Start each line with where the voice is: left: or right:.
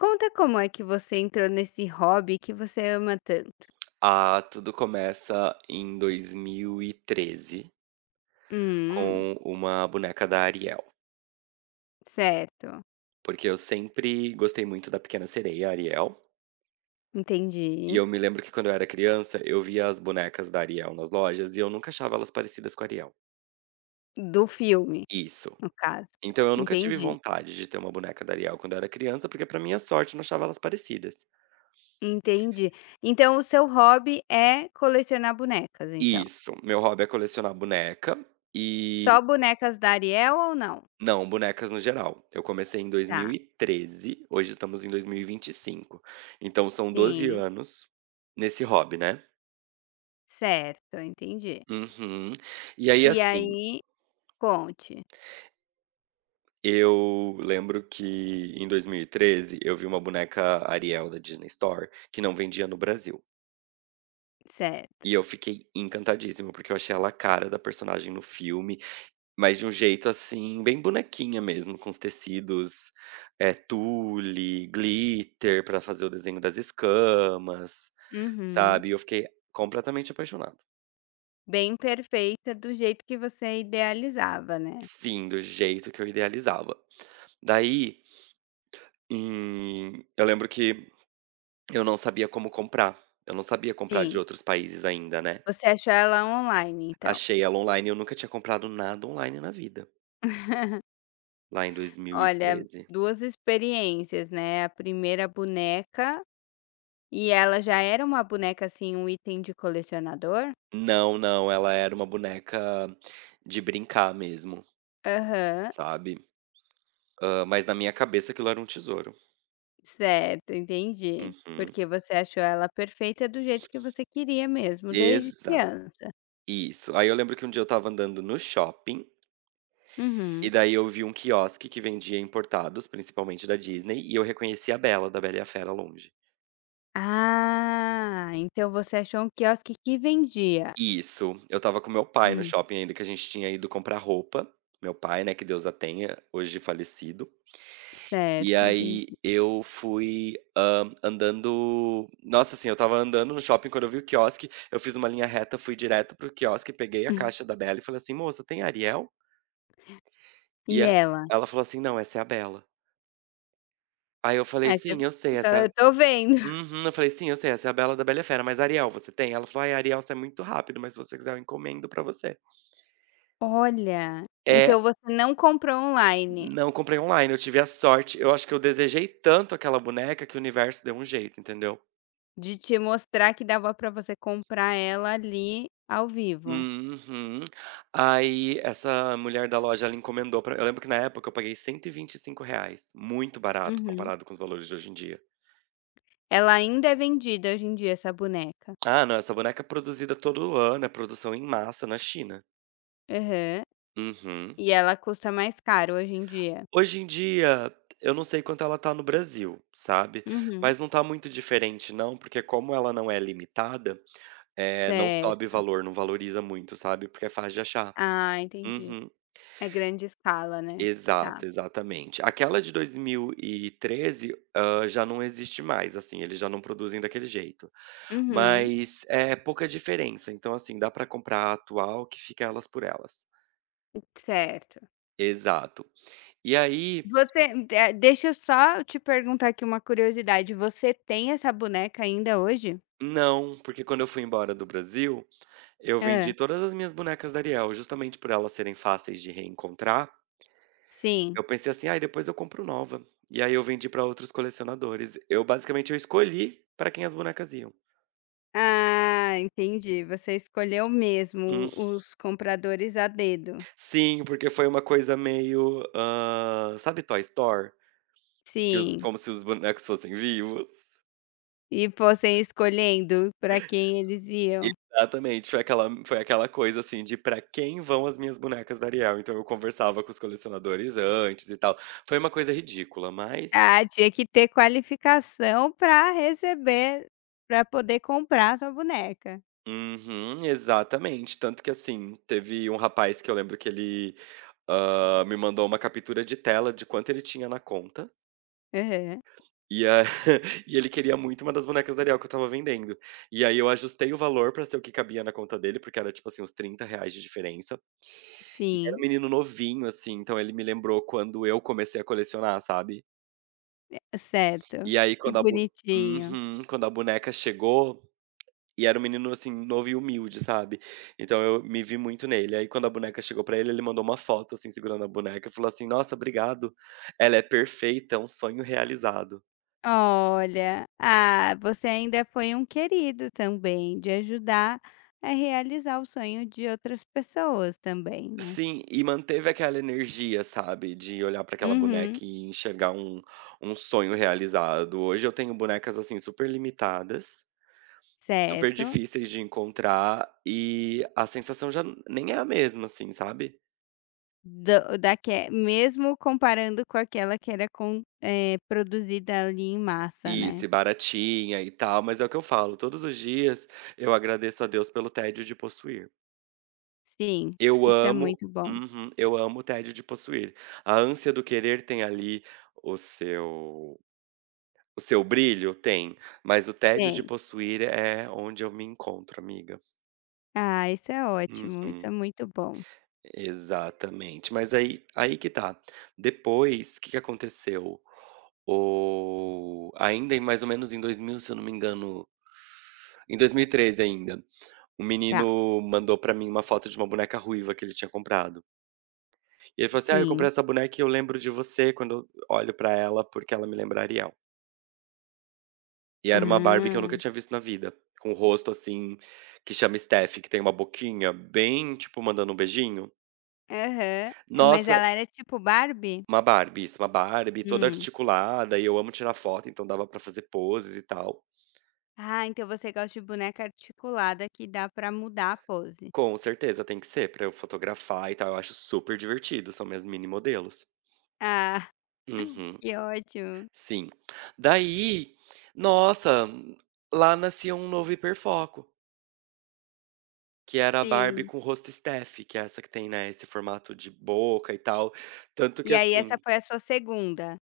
left: Conta como é que você entrou nesse hobby que você ama tanto.
right: Ah, tudo começa em 2013
left: Hum,
right: com uma boneca da Ariel,
left: certo,
right: porque eu sempre gostei muito da Pequena Sereia, Ariel, e
left: entendi.
right: eu me lembro que quando eu era criança, eu via as bonecas da Ariel nas lojas e eu nunca achava elas parecidas com a Ariel.
left: Do filme,
right: Isso.
left: no caso.
right: Então eu nunca tive
left: Entendi,
right: vontade de ter uma boneca da Ariel quando eu era criança, porque pra minha sorte eu não achava elas parecidas.
left: entendi. Então o seu hobby é colecionar bonecas, então.
right: Isso. Meu hobby é colecionar boneca e
left: Só bonecas da Ariel ou não?
right: Não, bonecas no geral. Eu comecei em
left: Tá,
right: 2013, hoje estamos em 2025. Então são 12
left: sim,
right: anos nesse hobby, né.
left: certo, entendi.
right: Uhum. E aí,
left: E
right: assim,
left: aí, conte,
right: eu lembro que em 2013 eu vi uma boneca Ariel da Disney Store que não vendia no Brasil.
left: certo.
right: E eu fiquei encantadíssimo, porque eu achei ela a cara da personagem no filme, mas de um jeito, assim, bem bonequinha mesmo, com os tecidos, tule, glitter pra fazer o desenho das escamas,
left: Uhum.
right: sabe. Eu fiquei completamente apaixonado.
left: Bem perfeita do jeito que você idealizava, né?
right: Sim, do jeito que eu idealizava. Daí, eu lembro que eu não sabia como comprar, eu não sabia comprar de
left: Sim.
right: outros países ainda, né.
left: Você achou ela online, então?
right: Achei ela online, eu nunca tinha comprado nada online na vida, lá em
left: Olha,
right: 2013.
left: 2 experiências, né, a primeira boneca e ela já era uma boneca, assim, um item de colecionador?
right: Não, não, ela era uma boneca de brincar mesmo.
left: Aham,
right: Sabe, mas na minha cabeça aquilo era um tesouro.
left: certo, entendi.
right: Uhum.
left: Porque você achou ela perfeita do jeito que você queria mesmo, desde
right: Exato,
left: criança.
right: isso. Aí eu lembro que um dia eu estava andando no shopping, e
left: Uhum.
right: daí eu vi um quiosque que vendia importados, principalmente da Disney, e eu reconheci a Bela, da Bela e a Fera, longe.
left: Ah, então você achou um quiosque que vendia.
right: Isso, eu estava com meu pai no
left: Hum,
right: shopping ainda, que a gente tinha ido comprar roupa, meu pai, né, que Deus a tenha, hoje falecido. E
left: certo,
right: aí
left: entendi.
right: eu fui, andando, nossa, assim, eu estava andando no shopping quando eu vi o quiosque, eu fiz uma linha reta, fui direto pro o quiosque, peguei a caixa da Bela e falei assim: "Moça, tem Ariel?" E
left: E
right: a
left: ela?
right: Ela falou assim: "Não, essa é a Bela." Aí eu falei:
left: Aí você
right: "Sim, eu sei, essa é
left: fala:
right: a",
left: "Eu tô vendo".
right: uhum. Eu falei: "Sim, eu sei, essa é a Bela da Bela e a Fera, mas Ariel você tem?" Ela falou: "Ai, Ariel, você é muito rápido, mas se você quiser eu encomendo pra você".
left: Olha, então
right: É,
left: você não comprou online?
right: não comprei online, eu tive a sorte, eu acho que eu desejei tanto aquela boneca que o universo deu um jeito, entendeu?
left: De te mostrar que dava pra você comprar ela ali ao vivo.
right: Uhum. Aí essa mulher da loja, ela encomendou pra eu lembro que na época eu paguei cento e vinte e cinco reais, muito barato
left: Uhum.
right: comparado com os valores de hoje em dia.
left: Ela ainda é vendida hoje em dia, essa boneca.
right: Ah, não, essa boneca é produzida todo ano, é produção em massa na China.
left: Aham.
right: Uhum.
left: E ela custa mais caro hoje em dia.
right: Hoje em dia, eu não sei quanto ela tá no Brasil, sabe,
left: Uhum.
right: mas não tá muito diferente não, porque como ela não é limitada, não sobe
left: Certo.
right: valor, não valoriza muito, sabe, porque é fácil de achar.
left: Ah, entendi.
right: Uhum.
left: É grande escala, né. Tá.
right: Exato, exatamente. Aquela de 2013, já não existe mais, assim, eles já não produzem daquele jeito.
left: Uhum.
right: Mas é pouca diferença, então, assim, dá pra comprar a atual, que fica elas por elas.
left: Certo.
right: Exato. E aí,
left: Você de deixa eu só te perguntar aqui uma curiosidade, você tem essa boneca ainda hoje?
right: não, porque quando eu fui embora do Brasil, eu vendi
left: Hã.
right: todas as minhas bonecas da Ariel, justamente por elas serem fáceis de reencontrar,
left: Sim.
right: eu pensei assim: "ah, depois eu compro nova". E aí eu vendi pra outros colecionadores. Eu basicamente eu escolhi pra quem as bonecas iam.
left: Ah, entendi. Você escolheu mesmo os compradores a dedo.
right: Sim, porque foi uma coisa meio, sabe Toy Story? Que os
left: Sim.
right: Como se os bonecos fossem vivos?
left: E fossem escolhendo para quem eles iam?
right: Exatamente, foi aquela coisa, assim, de pra quem vão as minhas bonecas da Ariel, então eu conversava com os colecionadores antes e tal. Foi uma coisa ridícula, mas,
left: Ah, tinha que ter qualificação para receber para poder comprar sua boneca.
right: uhum, exatamente. Tanto que, assim, teve um rapaz que eu lembro que ele, me mandou uma captura de tela de quanto ele tinha na conta.
left: Aham.
right: E a E ele queria muito uma das bonecas da Ariel que eu estava vendendo. E aí eu ajustei o valor pra ser o que cabia na conta dele, porque era tipo assim uns R$ 30 de diferença. E era um
left: Sim,
right: menino novinho, assim, então ele me lembrou quando eu comecei a colecionar, sabe.
left: certo.
right: E aí,
left: Que bonitinho.
right: quando a boneca chegou e era um menino, assim, novo e humilde, sabe. Então eu me vi muito nele. Aí quando a boneca chegou pra ele, ele mandou uma foto, assim, segurando a boneca e falou assim: "Nossa, obrigado. Ela é perfeita, é um sonho realizado".
left: Olha, ah, você ainda foi um querido também, de ajudar a realizar o sonho de outras pessoas também, né?
right: Sim, e manteve aquela energia, sabe, de olhar para aquela
left: Uhum.
right: boneca e enxergar um sonho realizado. Hoje eu tenho bonecas, assim, super limitadas, super
left: Certo.
right: difíceis de encontrar, e a sensação já nem é a mesma, assim, sabe.
left: Do daque mesmo comparando com aquela que era com produzida ali em massa, né.
right: Isso, e baratinha e tal, mas é o que eu falo, todos os dias eu agradeço a Deus pelo tédio de possuir.
left: Sim,
right: Eu
left: isso é
right: amo.
left: muito bom.
right: Uhum, eu amo o tédio de possuir. A ânsia do querer tem ali o seu O seu brilho? Tem, mas o tédio de
left: Tem.
right: possuir é onde eu me encontro, amiga.
left: Ah, isso é ótimo, isso é
right: Uhum.
left: muito bom.
right: Exatamente. Mas aí que tá, depois, o que que aconteceu? O Ainda em mais ou menos em 2000, se eu não me engano, em 2013 ainda, um
left: Tá,
right: menino mandou pra mim uma foto de uma boneca ruiva que ele tinha comprado. E ele falou assim: "Ah, eu
left: sim.
right: comprei essa boneca e eu lembro de você quando eu olho pra ela, porque ela me lembra Ariel". E era uma Barbie que eu
left: Ah.
right: nunca tinha visto na vida, com o rosto, assim, que chama Steph, que tem uma boquinha bem, tipo, mandando um beijinho.
left: Aham. Mas
right: Nossa,
left: ela era tipo Barbie?
right: uma Barbie, isso, uma Barbie toda
left: Hum.
right: articulada, e eu amo tirar foto, então dava pra fazer poses e tal.
left: Ah, então você gosta de boneca articulada que dá pra mudar a pose.
right: Com certeza, tem que ser pra eu fotografar e tal, eu acho super divertido, são minhas mini modelos.
left: Ah,
right: Uhum,
left: que ótimo.
right: sim. Daí, nossa, lá nascia um novo hiperfoco. Que era a Barbie
left: Sim.
right: com o rosto Steph, que é essa que tem, né, esse formato de boca e tal. Tanto que
left: E aí essa
right: assim,
left: foi a sua segunda ª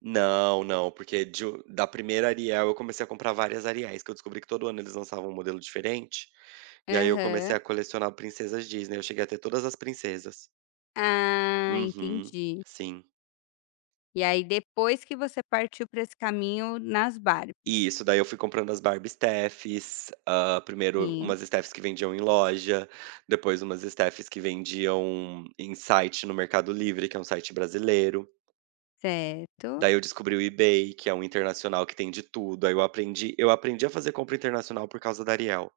right: não, não, porque de o da primeira Ariel eu comecei a comprar várias Ariéis, que eu descobri que todo ano eles lançavam um modelo diferente, e aí eu comecei
left: Aham.
right: a colecionar princesas Disney, eu cheguei a ter todas as princesas.
left: Ah,
right: Uhum,
left: entendi.
right: sim.
left: E aí depois que você partiu para esse caminho nas Barbies.
right: Isso, daí eu fui comprando as Barbie Stephs, primeiro
left: Sim,
right: umas Stephs que vendiam em loja, depois umas Stephs que vendiam em site no Mercado Livre, que é um site brasileiro.
left: certo.
right: Daí eu descobri o eBay, que é um internacional que tem de tudo, aí eu aprendi a fazer compra internacional por causa da Ariel.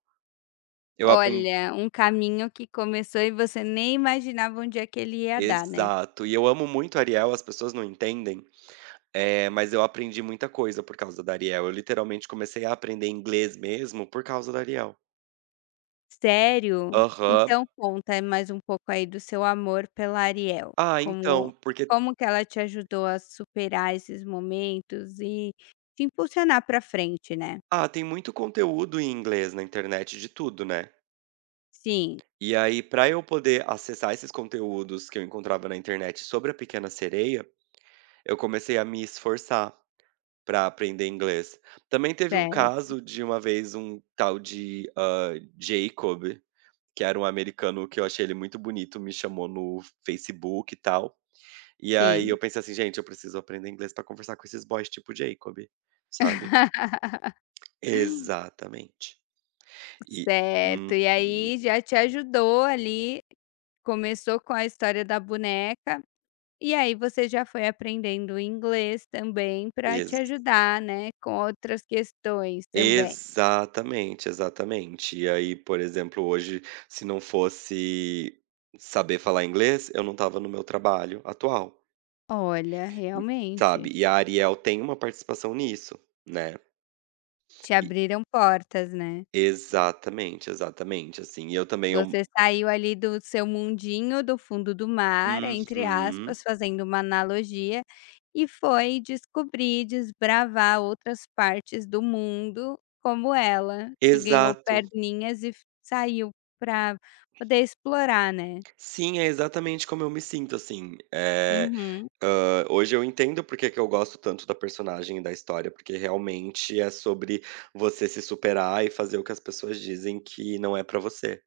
right: Eu aprendi
left: Olha, um caminho que começou e você nem imaginava onde é que ele ia dar, né.
right: Exato, e eu amo muito a Ariel, as pessoas não entendem, mas eu aprendi muita coisa por causa da Ariel, eu literalmente comecei a aprender inglês mesmo por causa da Ariel.
left: Sério?
right: Aham.
left: Então conta mais um pouco aí do seu amor pela Ariel,
right: Ah, então,
left: como
right: porque
left: como que ela te ajudou a superar esses momentos e te impulsionar pra frente, né.
right: tem muito conteúdo em inglês na internet, de tudo, né.
left: Sim,
right: E aí, para eu poder acessar esses conteúdos que eu encontrava na internet sobre a Pequena Sereia, eu comecei a me esforçar para aprender inglês. Também teve um
left: certo,
right: caso de uma vez, um tal de, Jacob, que era um americano que eu achei ele muito bonito, me chamou no Facebook e tal. E aí
left: sim.
right: eu pensei assim: "Gente, eu preciso aprender inglês para conversar com esses boys tipo Jacob", sabe. Exatamente. E uhum.
left: Certo, e aí já te ajudou ali, começou com a história da boneca, e aí você já foi aprendendo inglês também para te
right: Ex
left: ajudar, né, com outras questões também.
right: Exatamente, exatamente. E aí, por exemplo, hoje, se não fosse saber falar inglês, eu não tava no meu trabalho atual.
left: Olha,
right: E
left: realmente,
right: sabe, e a Ariel tem uma participação nisso, né.
left: te
right: E
left: abriram portas, né?
right: Exatamente, exatamente, assim, e eu também eu
left: Você saiu ali do seu mundinho do fundo do mar, entre
right: uhum.
left: aspas, fazendo uma analogia, e foi descobrir, desbravar outras partes do mundo, como ela, que ganhou
right: Exato.
left: perninhas e f saiu para poder explorar, né.
right: Sim, é exatamente como eu me sinto, assim,
left: Uhum.
right: hoje eu entendo porque que eu gosto tanto da personagem e da história, porque realmente é sobre você se superar e fazer o que as pessoas dizem que não é pra você.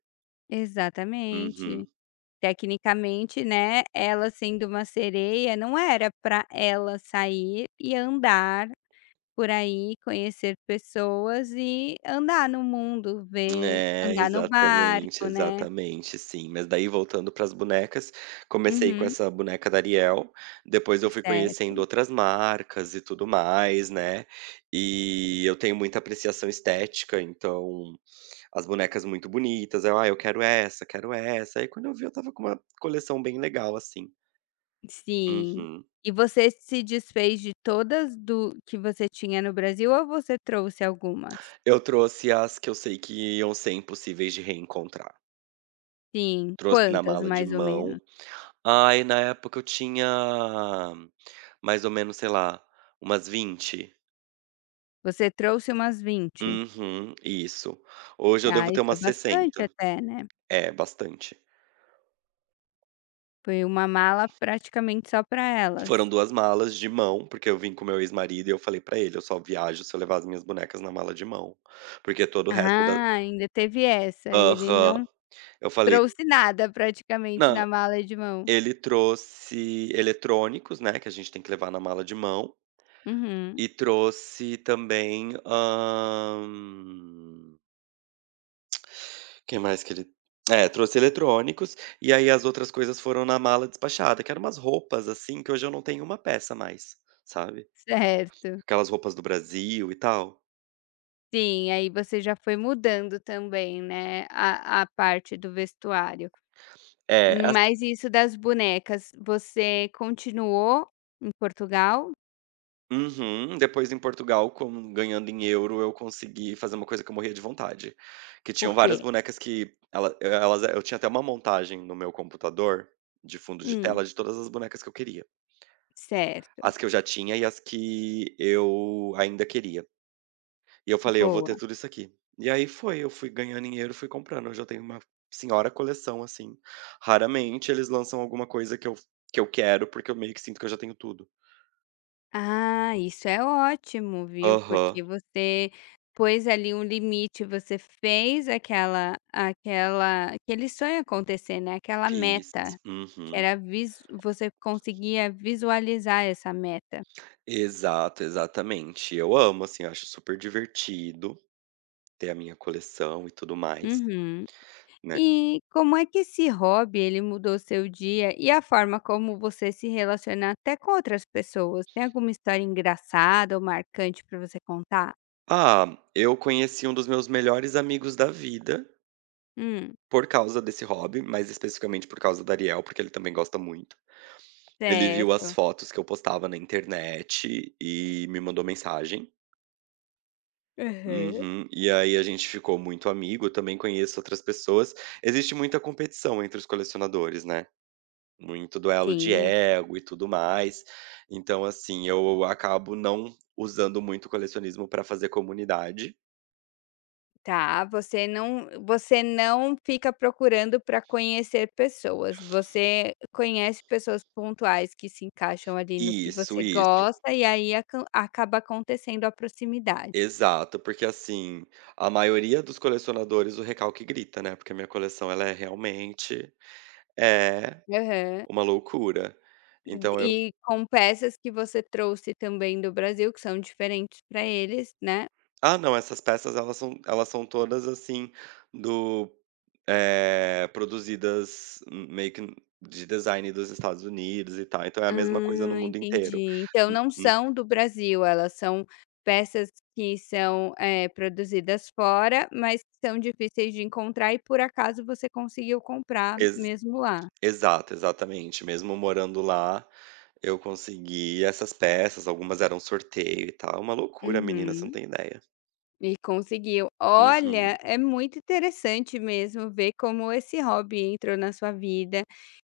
left: Exatamente.
right: Uhum.
left: Tecnicamente, né, ela sendo uma sereia, não era para ela sair e andar por aí, conhecer pessoas e andar no mundo, ver
right: É,
left: andar no
right: exatamente,
left: barco, né.
right: exatamente, sim. Mas daí, voltando para as bonecas, comecei com
left: Uhum,
right: essa boneca da Ariel, depois eu fui
left: certo.
right: conhecendo outras marcas e tudo mais, né. E eu tenho muita apreciação estética, então as bonecas muito bonitas, eu: "Ah, eu quero essa, quero essa". Aí, quando eu vi, eu tava com uma coleção bem legal, assim.
left: Sim.
right: Uhum.
left: E você se desfez de todas do que você tinha no Brasil ou você trouxe algumas?
right: Eu trouxe as que eu sei que iam ser impossíveis de reencontrar.
left: Sim,
right: Trouxe na
left: quantas
right: mala de
left: mais ou menos?
right: mão. Ai, na época eu tinha mais ou menos, sei lá, umas 20.
left: Você trouxe umas vinte.
right: Uhum, isso. Hoje eu
left: Ah,
right: devo ter
left: isso é
right: umas
left: bastante
right: 60.
left: até, né.
right: É, bastante.
left: Foi uma mala praticamente só para elas.
right: Foram duas malas de mão, porque eu vim com meu ex-marido e eu falei pra ele: "Eu só viajo se eu levar as minhas bonecas na mala de mão", porque todo o resto da,
left: Ah, ainda teve essa, ele
right: aham.
left: não
right: Eu falei
left: trouxe nada praticamente
right: não.
left: na mala de mão.
right: Ele trouxe eletrônicos, né, que a gente tem que levar na mala de mão,
left: Uhum,
right: e trouxe também, hã que mais que ele, é, trouxe eletrônicos, e aí as outras coisas foram na mala despachada, que eram umas roupas, assim, que hoje eu não tenho uma peça mais, sabe.
left: certo.
right: Aquelas roupas do Brasil e tal.
left: Sim, aí você já foi mudando também, né, a parte do vestuário.
right: É, as,
left: Mas isso das bonecas, você continuou em Portugal?
right: uhum. Depois, em Portugal, com, ganhando em euro, eu consegui fazer uma coisa que eu morria de vontade, que
left: O
right: tinham
left: quê?
right: várias bonecas que elas eu tinha até uma montagem no meu computador, de fundo de
left: Hum,
right: tela, de todas as bonecas que eu queria.
left: certo,
right: As que eu já tinha e as que eu ainda queria. E eu falei: "Eu vou ter
left: boa.
right: tudo isso aqui". E aí foi, eu fui ganhando dinheiro, fui comprando, hoje eu tenho uma senhora coleção, assim. Raramente eles lançam alguma coisa que eu quero, porque eu meio que sinto que eu já tenho tudo.
left: Ah, isso é ótimo, viu,
right: Aham,
left: porque você pôs ali um limite, você fez aquela aquela aquele sonho acontecer, né, aquela
right: fiz.
left: meta, que
right: Uhum.
left: era vis você conseguia visualizar essa meta.
right: Exato, exatamente. Eu amo, assim, eu acho super divertido ter a minha coleção e tudo mais,
left: Uhum.
right: né.
left: E como é que esse hobby, ele mudou seu dia e a forma como você se relaciona até com outras pessoas? Tem alguma história engraçada ou marcante para você contar?
right: Ah, eu conheci um dos meus melhores amigos da vida
left: Hum,
right: por causa desse hobby, mais especificamente por causa da Ariel, porque ele também gosta muito. Ele viu as
left: certo.
right: fotos que eu postava na internet e me mandou mensagem.
left: Aham.
right: Uhum. E aí a gente ficou muito amigo, eu também conheço outras pessoas. Existe muita competição entre os colecionadores, né? Muito duelo de
left: Sim,
right: ego e tudo mais. Então, assim, eu acabo não usando muito o colecionismo para fazer comunidade.
left: tá. Você não fica procurando para conhecer pessoas. Você conhece pessoas pontuais que se encaixam ali no que
right: Isso,
left: você
right: isso.
left: gosta e aí acaba acontecendo a proximidade.
right: Exato, porque assim, a maioria dos colecionadores, o recalque grita, né? Porque a minha coleção ela é realmente é
left: Aham.
right: uma loucura. Então eu,
left: E com peças que você trouxe também do Brasil, que são diferentes para eles, né.
right: não, essas peças elas são todas, assim, do produzidas, meio que de design dos Estados Unidos e tal, então é a mesma coisa no
left: Ah,
right: mundo inteiro.
left: entendi. Então
right: Hum,
left: não
right: hum.
left: são do Brasil, elas são peças que são, produzidas fora, mas que são difíceis de encontrar e por acaso você conseguiu comprar
right: Ex
left: mesmo lá.
right: Exato, exatamente. Mesmo morando lá, eu consegui essas peças, algumas eram sorteio e tal. Uma loucura, menina, você não
left: Uhum.
right: tem ideia.
left: E conseguiu. Olha,
right: Uhum.
left: é muito interessante mesmo ver como esse hobby entrou na sua vida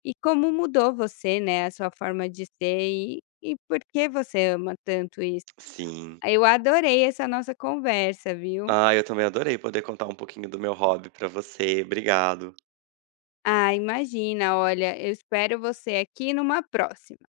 left: e como mudou você, né, a sua forma de ser e por que você ama tanto isso.
right: Sim.
left: Eu adorei essa nossa conversa, viu?
right: Ah, eu também adorei poder contar um pouquinho do meu hobby pra você. Obrigado.
left: Ah, imagina, olha, eu espero você aqui numa próxima.